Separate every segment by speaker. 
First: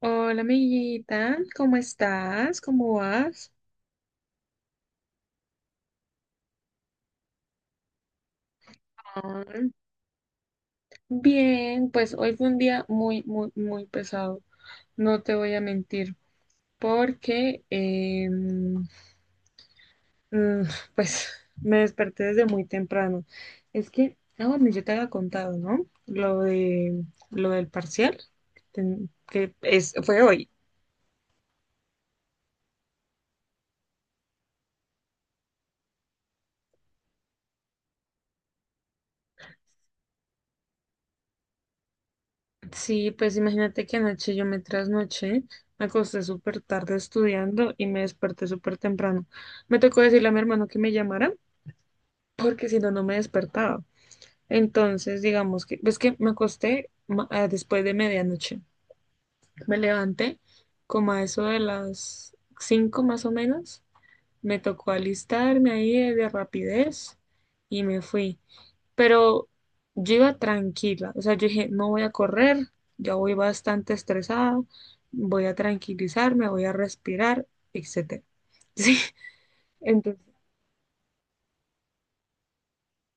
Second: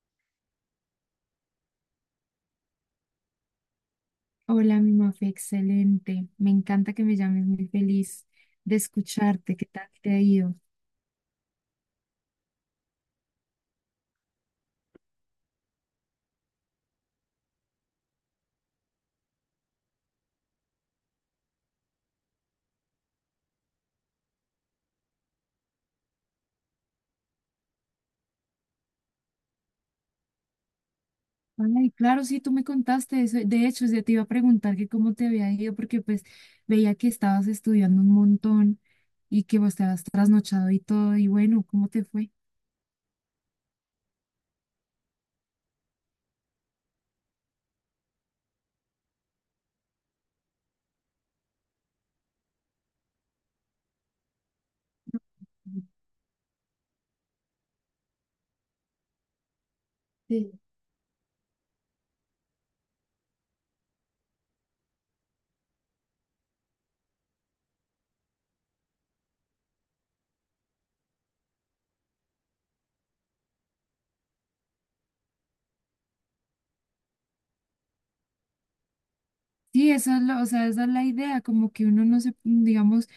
Speaker 1: Hola, amiguita, ¿cómo estás? ¿Cómo vas?
Speaker 2: Hola, mi Mafe, excelente. Me encanta que me llames, muy feliz de
Speaker 1: Ah,
Speaker 2: escucharte. ¿Qué tal te ha ido?
Speaker 1: Bien, pues hoy fue un día muy, muy, muy pesado, no te voy a mentir, porque mm, pues me desperté desde muy temprano. Es que, bueno, yo te había contado, ¿no? Lo del parcial, que es, fue hoy.
Speaker 2: Ay, claro, sí, tú me contaste eso. De hecho, yo te iba a preguntar que cómo te había ido, porque pues veía que estabas estudiando un montón y que vos te habías trasnochado y todo. Y bueno, ¿cómo te fue?
Speaker 1: Sí, pues imagínate que anoche yo me trasnoché, me acosté súper tarde estudiando y me desperté súper temprano. Me tocó decirle a mi hermano que me llamara porque si no, no me despertaba. Entonces, digamos que, ves que me acosté después de medianoche. Me levanté
Speaker 2: Sí.
Speaker 1: como a eso de las 5 más o menos. Me tocó alistarme ahí de rapidez y me fui. Pero yo iba tranquila, o sea, yo dije, no voy a correr, ya voy bastante estresada, voy a tranquilizarme, voy a respirar, etcétera. Sí,
Speaker 2: Sí,
Speaker 1: entonces
Speaker 2: o sea, esa es la idea, como que uno no se, digamos,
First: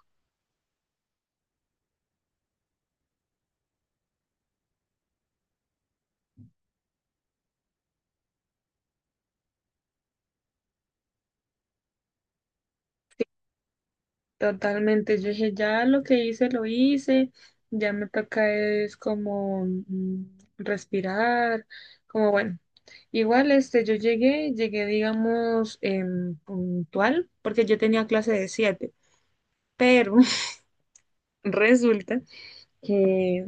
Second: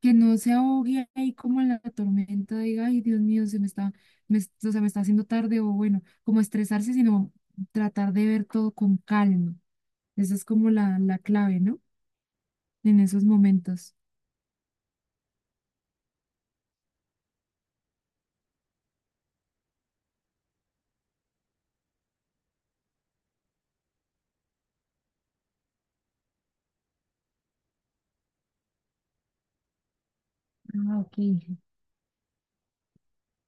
Speaker 2: que no se ahogue ahí como en la tormenta, diga, ay, Dios mío, se me está, me, o sea, me está haciendo tarde, o bueno, como estresarse, sino tratar de ver todo con calma. Esa es como la clave, ¿no? En esos momentos.
Speaker 1: totalmente, yo dije, ya lo que hice, lo hice, ya me toca es como respirar, como bueno. Igual, este, yo llegué, llegué, digamos, puntual, porque yo tenía clase de 7, pero
Speaker 2: Ah, ok.
Speaker 1: resulta que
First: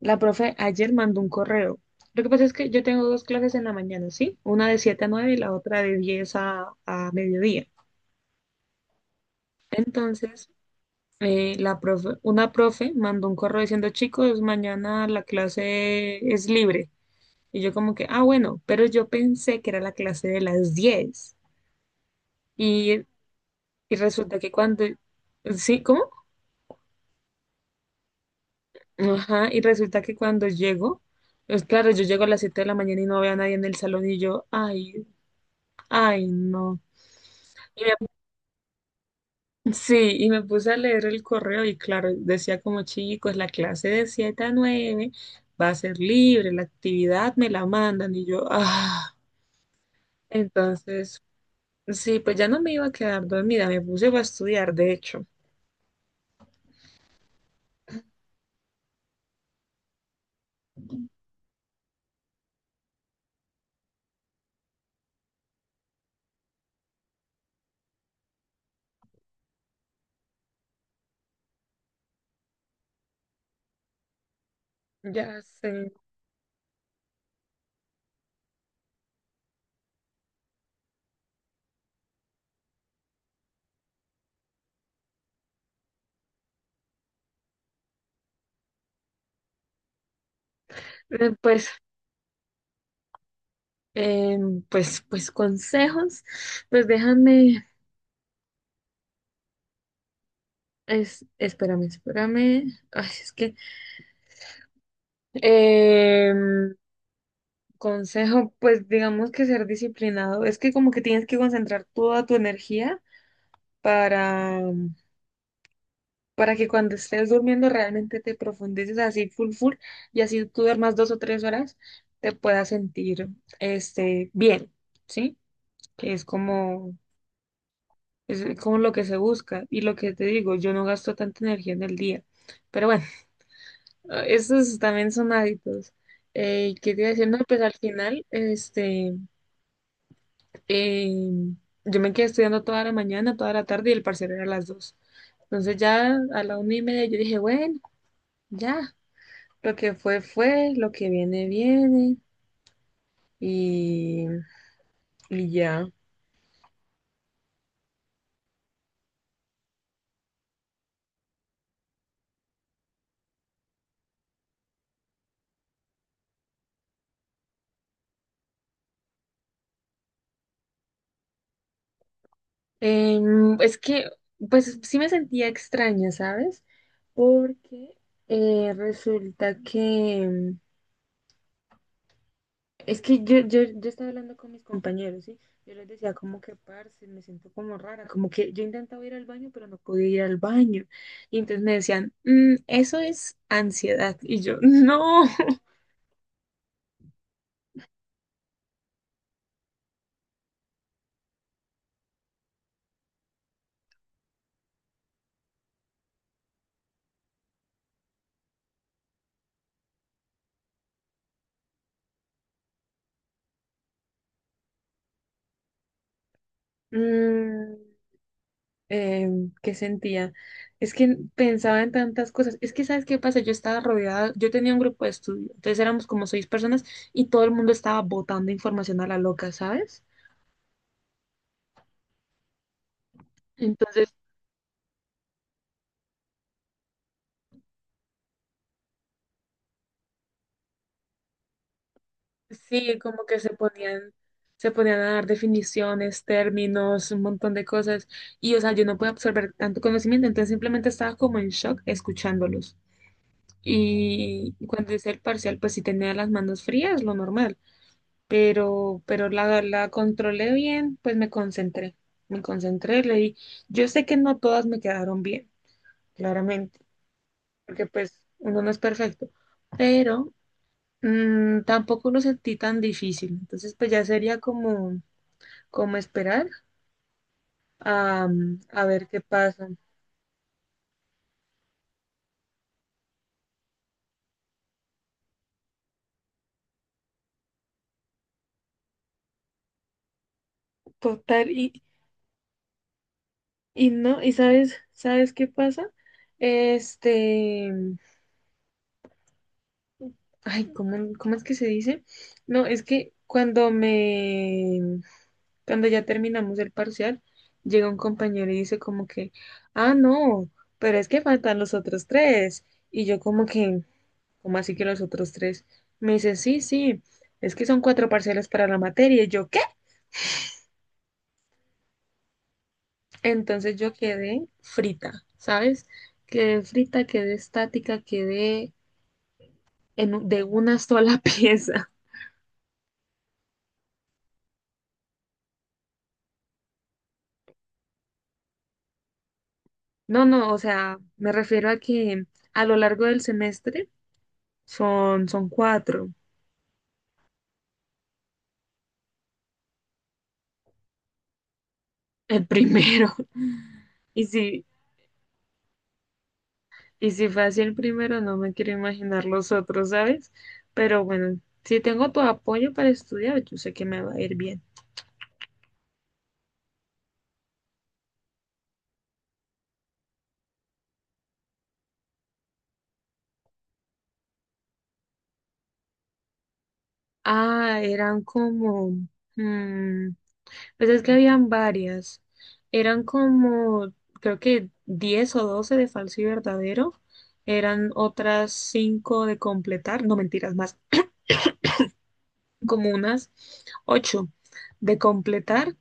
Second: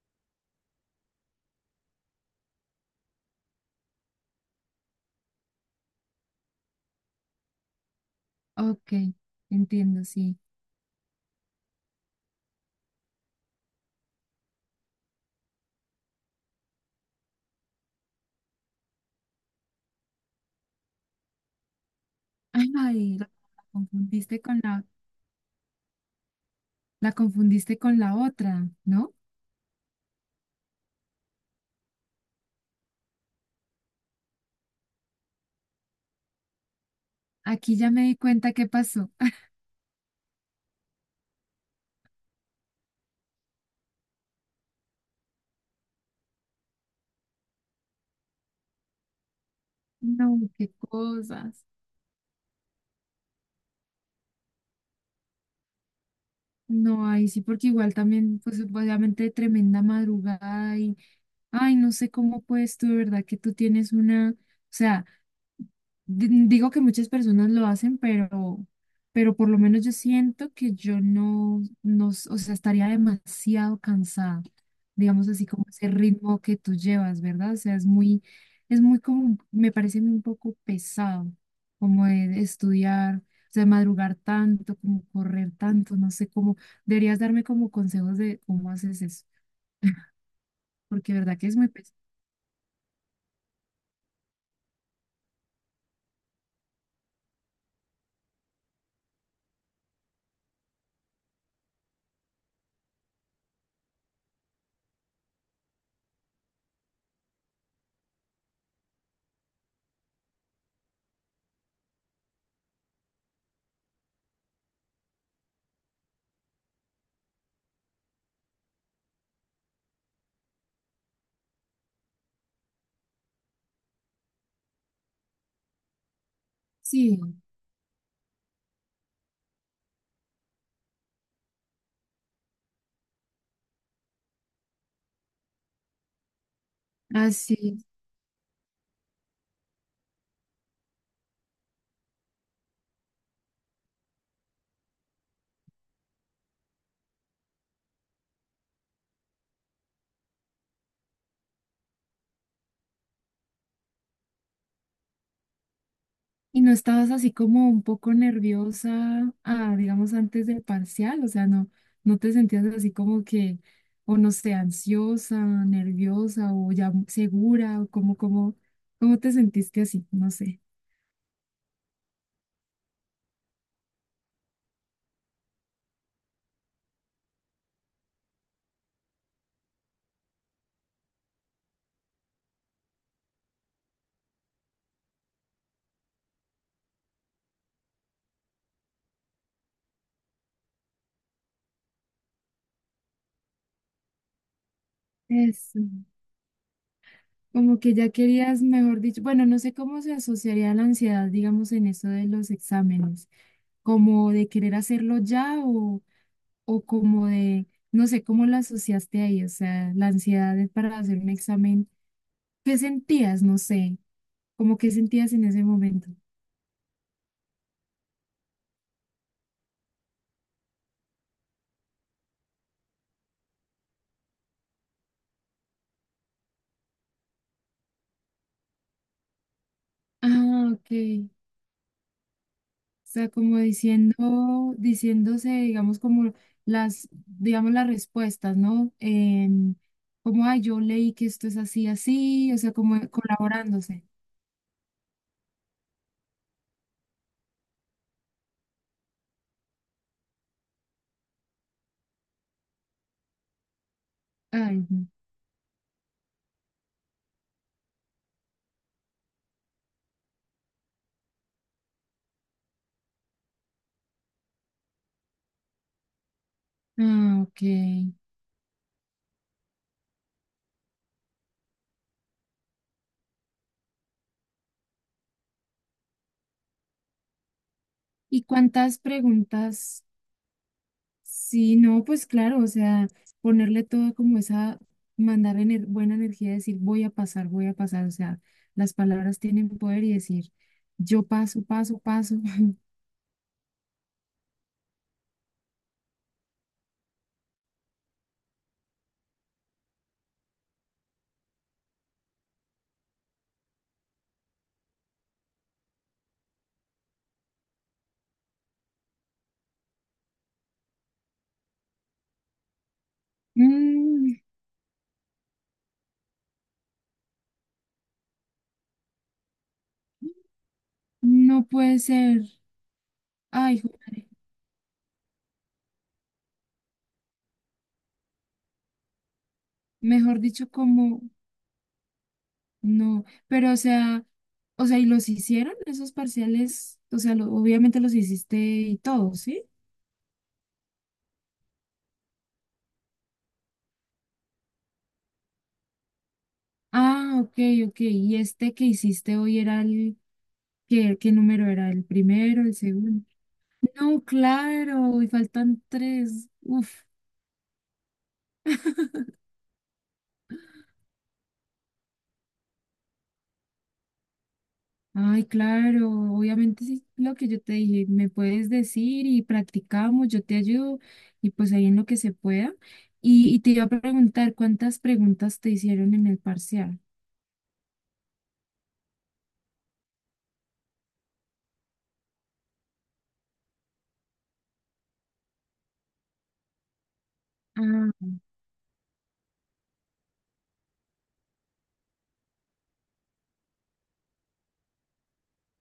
Speaker 1: la profe ayer mandó un correo. Lo que pasa es que yo tengo dos clases en la mañana, ¿sí? Una de 7 a 9 y la otra de diez a mediodía.
Speaker 2: Ok, entiendo, sí.
Speaker 1: Entonces, la profe, una profe mandó un correo diciendo, chicos, mañana la clase es libre. Y yo como que, ah, bueno, pero yo pensé que era la clase de las 10. Y,
Speaker 2: Ay, la
Speaker 1: y resulta
Speaker 2: confundiste
Speaker 1: que
Speaker 2: con
Speaker 1: cuando,
Speaker 2: la,
Speaker 1: ¿sí? ¿Cómo?
Speaker 2: la confundiste con la otra, ¿no?
Speaker 1: Ajá, y resulta que cuando llego, pues claro, yo llego a las 7 de la mañana y no veo a nadie en el salón y yo, ay, ay, no.
Speaker 2: Aquí
Speaker 1: Y
Speaker 2: ya me di cuenta qué pasó.
Speaker 1: sí, y me puse a leer el correo y claro, decía como chicos, la clase de 7 a 9, va a ser libre, la actividad me la mandan y yo,
Speaker 2: No, qué
Speaker 1: entonces,
Speaker 2: cosas.
Speaker 1: sí, pues ya no me iba a quedar dormida, me puse a estudiar, de hecho.
Speaker 2: No, ahí sí, porque igual también, pues obviamente tremenda madrugada y ay, no sé cómo puedes tú, de verdad, que tú tienes una, o sea, digo que muchas personas lo hacen, pero por lo menos yo siento que yo no, no, o sea, estaría demasiado cansada, digamos
Speaker 1: Ya
Speaker 2: así como ese
Speaker 1: sé.
Speaker 2: ritmo que tú llevas, ¿verdad? O sea, es muy como, me parece un poco pesado, como de estudiar, o sea, madrugar tanto, como correr tanto, no sé cómo, deberías darme como consejos de cómo haces eso, porque de verdad que es
Speaker 1: Pues,
Speaker 2: muy pesado.
Speaker 1: eh, pues consejos, pues déjame, espérame, espérame. Ay, es que, em, consejo, pues digamos que ser disciplinado. Es que como que tienes que concentrar toda tu energía para, para que cuando estés durmiendo realmente te profundices así full full y así tú duermas 2 o 3 horas te puedas sentir este bien, ¿sí? Que
Speaker 2: Sí,
Speaker 1: es como lo que se busca y lo que te digo, yo no gasto tanta energía en el día. Pero bueno, esos también son hábitos. ¿Qué te iba a decir? No, pues al
Speaker 2: así.
Speaker 1: final, este... Eh, yo me quedé estudiando toda la mañana, toda la tarde y el parcial era a las 2. Entonces ya a la 1:30 yo dije, bueno, ya, lo que fue fue, lo que viene viene y, y ya.
Speaker 2: ¿Y no estabas así como un poco nerviosa, ah, digamos, antes del parcial? O sea, no, no te sentías así como que, o no sé, ansiosa, nerviosa o ya segura, o como, ¿cómo te sentiste así? No sé.
Speaker 1: Es que, pues sí me sentía extraña, ¿sabes? Porque resulta que, es que yo estaba hablando con mis compañeros, ¿sí? Yo les decía como que, parce, me siento como rara, como que yo intentaba ir al baño, pero no podía ir al baño. Y entonces me decían, "Mm, eso es ansiedad". Y yo, no.
Speaker 2: Eso. Como que ya querías, mejor dicho, bueno, no sé cómo se asociaría la ansiedad, digamos, en eso de los exámenes, como de querer hacerlo ya o como de, no sé, cómo la asociaste ahí, o sea, la ansiedad es para hacer un examen. ¿Qué sentías? No sé, como qué sentías en ese momento.
Speaker 1: Mm, ¿qué sentía? Es que pensaba en tantas cosas. Es que, ¿sabes qué pasa? Yo estaba rodeada, yo tenía un grupo de estudio, entonces éramos como seis personas y todo el mundo estaba botando información a la loca, ¿sabes?
Speaker 2: Ah, ok. O sea, como
Speaker 1: Entonces
Speaker 2: diciendo, diciéndose, digamos, como las, digamos, las respuestas, ¿no? Como, ay, yo leí que esto es así, así, o sea,
Speaker 1: sí,
Speaker 2: como
Speaker 1: como que
Speaker 2: colaborándose.
Speaker 1: se ponían a dar definiciones, términos, un montón de cosas. Y, o sea, yo no puedo absorber tanto conocimiento, entonces simplemente estaba como en shock escuchándolos. Y
Speaker 2: Ay,
Speaker 1: cuando
Speaker 2: no.
Speaker 1: hice el parcial, pues sí tenía las manos frías, lo normal. Pero la controlé bien, pues me concentré. Me concentré, leí. Yo sé que no todas me quedaron bien, claramente,
Speaker 2: Ah, ok.
Speaker 1: porque pues uno no es perfecto. Pero tampoco lo sentí tan difícil, entonces pues ya sería como esperar a,
Speaker 2: ¿Y
Speaker 1: a
Speaker 2: cuántas
Speaker 1: ver qué pasa.
Speaker 2: preguntas? Sí, no, pues claro, o sea, ponerle todo como esa, mandar buena energía, decir voy a pasar, o sea, las palabras tienen poder y decir yo
Speaker 1: Total,
Speaker 2: paso,
Speaker 1: y,
Speaker 2: paso, paso.
Speaker 1: y no, y sabes, ¿sabes qué pasa? Este, ay, cómo es que se dice? No, es que cuando ya terminamos el parcial, llega un compañero y dice como que, ah, no, pero es que faltan los otros tres, y yo como que...
Speaker 2: Mm,
Speaker 1: como así que los otros tres? Me dice, sí, sí, es que son cuatro parcelas para la materia. Y yo, ¿qué?
Speaker 2: no puede ser,
Speaker 1: Entonces
Speaker 2: ay,
Speaker 1: yo
Speaker 2: joder,
Speaker 1: quedé frita, ¿sabes? Quedé frita, quedé estática, quedé
Speaker 2: mejor
Speaker 1: de
Speaker 2: dicho,
Speaker 1: una sola
Speaker 2: como
Speaker 1: pieza.
Speaker 2: no, pero o sea, ¿y los hicieron esos parciales? O sea, obviamente los hiciste y todo, ¿sí?
Speaker 1: No, no, o sea, me refiero a que a lo largo del semestre son cuatro.
Speaker 2: Ah, ok, ok, y este que hiciste hoy era el, ¿qué, qué número era? ¿El
Speaker 1: El
Speaker 2: primero, el
Speaker 1: primero.
Speaker 2: segundo? No,
Speaker 1: Y si,
Speaker 2: claro, y faltan tres. Uf,
Speaker 1: y si fue así el primero, no me quiero imaginar los otros, ¿sabes? Pero bueno, si tengo tu apoyo para estudiar, yo sé que me va a ir bien.
Speaker 2: ay, claro, obviamente sí, lo que yo te dije, me puedes decir y practicamos, yo te ayudo y pues ahí en lo que se pueda. Y te iba a preguntar, ¿cuántas preguntas te hicieron en el parcial?
Speaker 1: Eran como, mm, pues es que habían varias. Eran como, creo que 10 o 12 de falso y verdadero. Eran
Speaker 2: Ah,
Speaker 1: otras 5 de completar, no mentiras, más como unas 8 de completar.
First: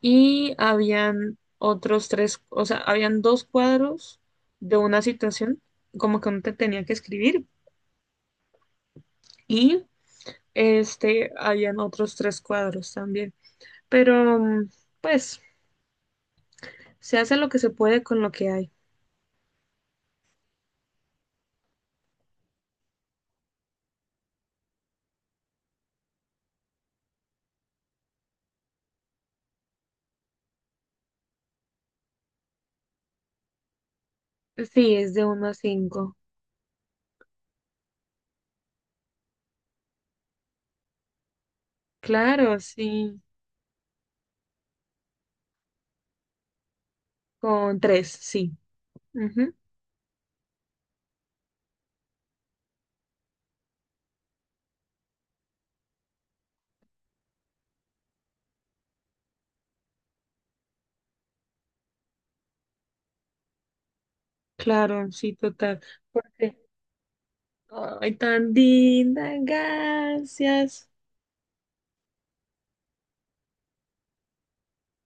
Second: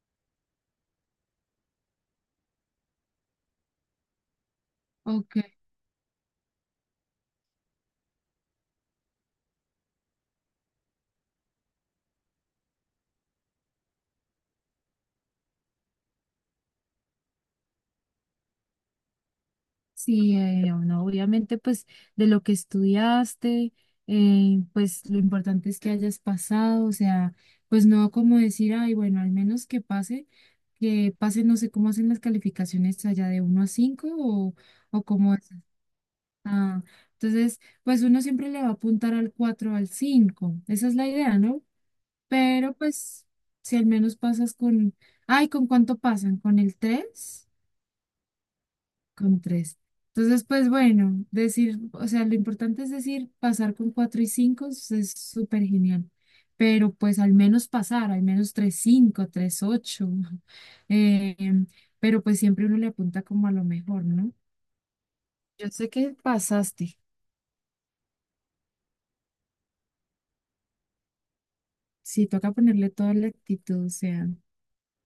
Speaker 1: Y habían otros tres, o sea, habían dos cuadros de una
Speaker 2: ok.
Speaker 1: situación, como que uno te tenía que escribir. Y este, habían otros tres cuadros también. Pero, pues. Se hace lo que se puede con lo que hay.
Speaker 2: Sí, bueno, obviamente pues de lo que estudiaste, pues lo importante es que hayas pasado, o sea, pues no como decir, ay, bueno, al menos que pase, no sé cómo hacen las calificaciones allá de uno a 5
Speaker 1: Sí,
Speaker 2: o
Speaker 1: es de
Speaker 2: cómo
Speaker 1: uno
Speaker 2: es.
Speaker 1: a cinco.
Speaker 2: Ah, entonces, pues uno siempre le va a apuntar al 4 al cinco, esa es la idea, ¿no?
Speaker 1: Claro,
Speaker 2: Pero
Speaker 1: sí.
Speaker 2: pues si al menos pasas con, ay, ¿con cuánto pasan? ¿Con el tres,
Speaker 1: Con tres sí.
Speaker 2: con
Speaker 1: Ujú.
Speaker 2: tres? Entonces, pues bueno, decir, o sea, lo importante es decir, pasar con cuatro y cinco es súper genial, pero pues al menos pasar, al menos tres cinco, tres ocho, eh, pero pues siempre uno le apunta como a lo mejor, ¿no?
Speaker 1: Claro, sí,
Speaker 2: Yo
Speaker 1: total.
Speaker 2: sé que
Speaker 1: Porque,
Speaker 2: pasaste,
Speaker 1: ay, tan linda, gracias.
Speaker 2: sí, toca ponerle toda la actitud, o sea,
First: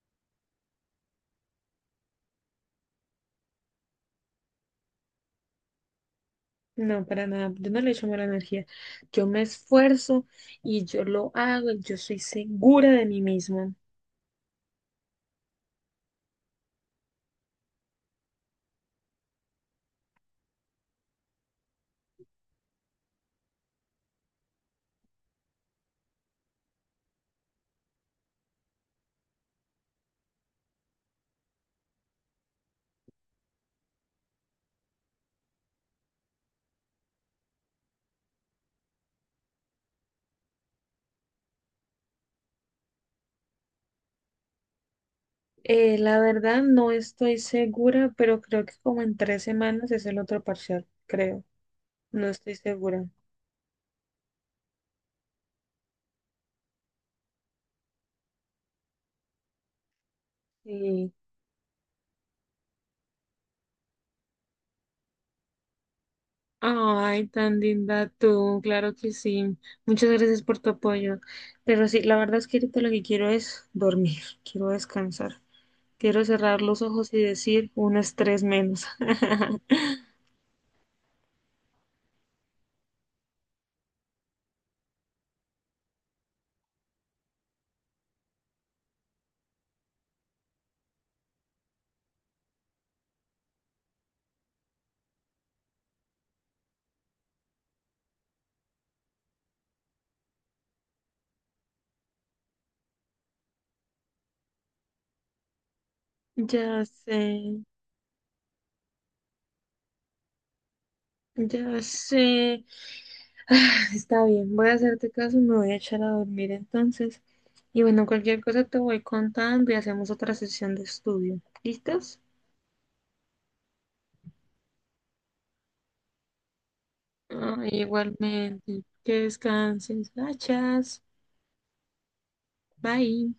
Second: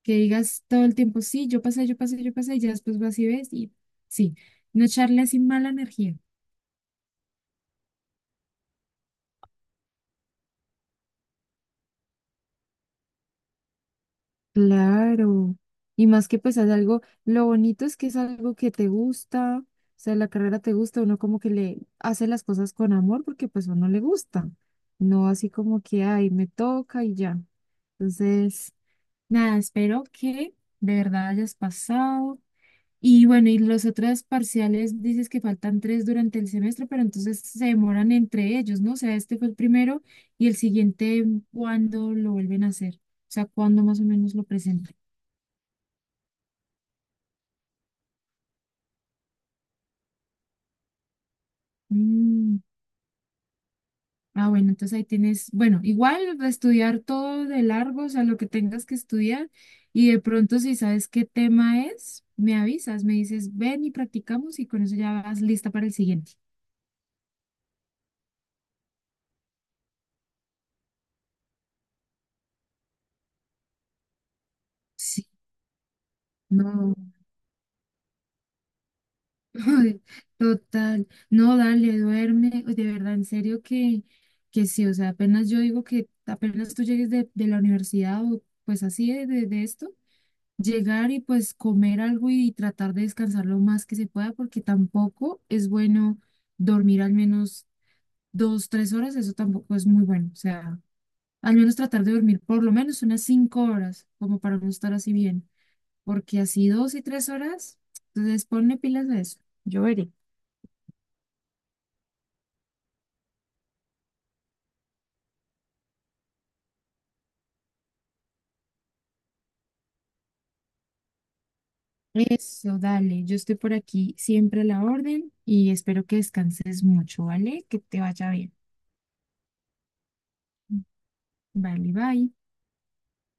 Speaker 2: que digas todo el tiempo, sí, yo pasé, yo pasé, yo pasé, y ya después vas y ves y sí, no echarle así mala energía.
Speaker 1: No, para nada, yo no le echo mala energía. Yo me esfuerzo y yo lo hago, yo soy segura de mí misma.
Speaker 2: Claro, y más que pues es algo, lo bonito es que es algo que te gusta, o sea, la carrera te gusta, uno como que le hace las cosas con amor porque pues a uno le gusta, no así como que, ay, me toca y ya. Entonces, nada, espero que de verdad hayas pasado. Y bueno, y los otros parciales, dices que faltan tres durante el semestre, pero entonces se demoran entre ellos, ¿no? O sea, este fue el primero y el siguiente, ¿cuándo lo vuelven a hacer? O sea, ¿cuándo más o menos lo presentan?
Speaker 1: La verdad no estoy segura, pero creo que como en 3 semanas es el otro parcial, creo. No estoy
Speaker 2: Mm,
Speaker 1: segura.
Speaker 2: ah, bueno, entonces ahí tienes, bueno, igual estudiar todo de largo, o sea, lo que tengas que estudiar, y de pronto si sabes
Speaker 1: Sí.
Speaker 2: qué tema es, me avisas, me dices, ven y practicamos y con eso ya vas lista para el siguiente.
Speaker 1: Ay, tan linda tú, claro que sí. Muchas gracias por tu apoyo. Pero sí, la verdad es que ahorita lo que quiero es dormir, quiero
Speaker 2: Sí.
Speaker 1: descansar, quiero cerrar los
Speaker 2: No,
Speaker 1: ojos y decir un estrés menos.
Speaker 2: total, no, dale, duerme, de verdad, en serio que sí, o sea, apenas yo digo que apenas tú llegues de la universidad o pues así de esto. Llegar y pues comer algo y tratar de descansar lo más que se pueda, porque tampoco es bueno dormir al menos 2, 3 horas, eso tampoco es muy bueno. O sea, al menos tratar de dormir por lo menos unas 5 horas, como para no estar así bien, porque así
Speaker 1: Ya
Speaker 2: dos y
Speaker 1: sé,
Speaker 2: tres horas, entonces ponle pilas a eso. Yo veré.
Speaker 1: ya sé. Está bien, voy a hacerte caso, me voy a echar a dormir entonces. Y bueno, cualquier cosa te voy contando y hacemos otra sesión de estudio. ¿Listos?
Speaker 2: Eso, dale, yo estoy por aquí siempre a la orden y espero que descanses mucho, ¿vale? Que te vaya bien.
Speaker 1: Igualmente, que descanses. Gracias.
Speaker 2: Vale, bye.
Speaker 1: Bye.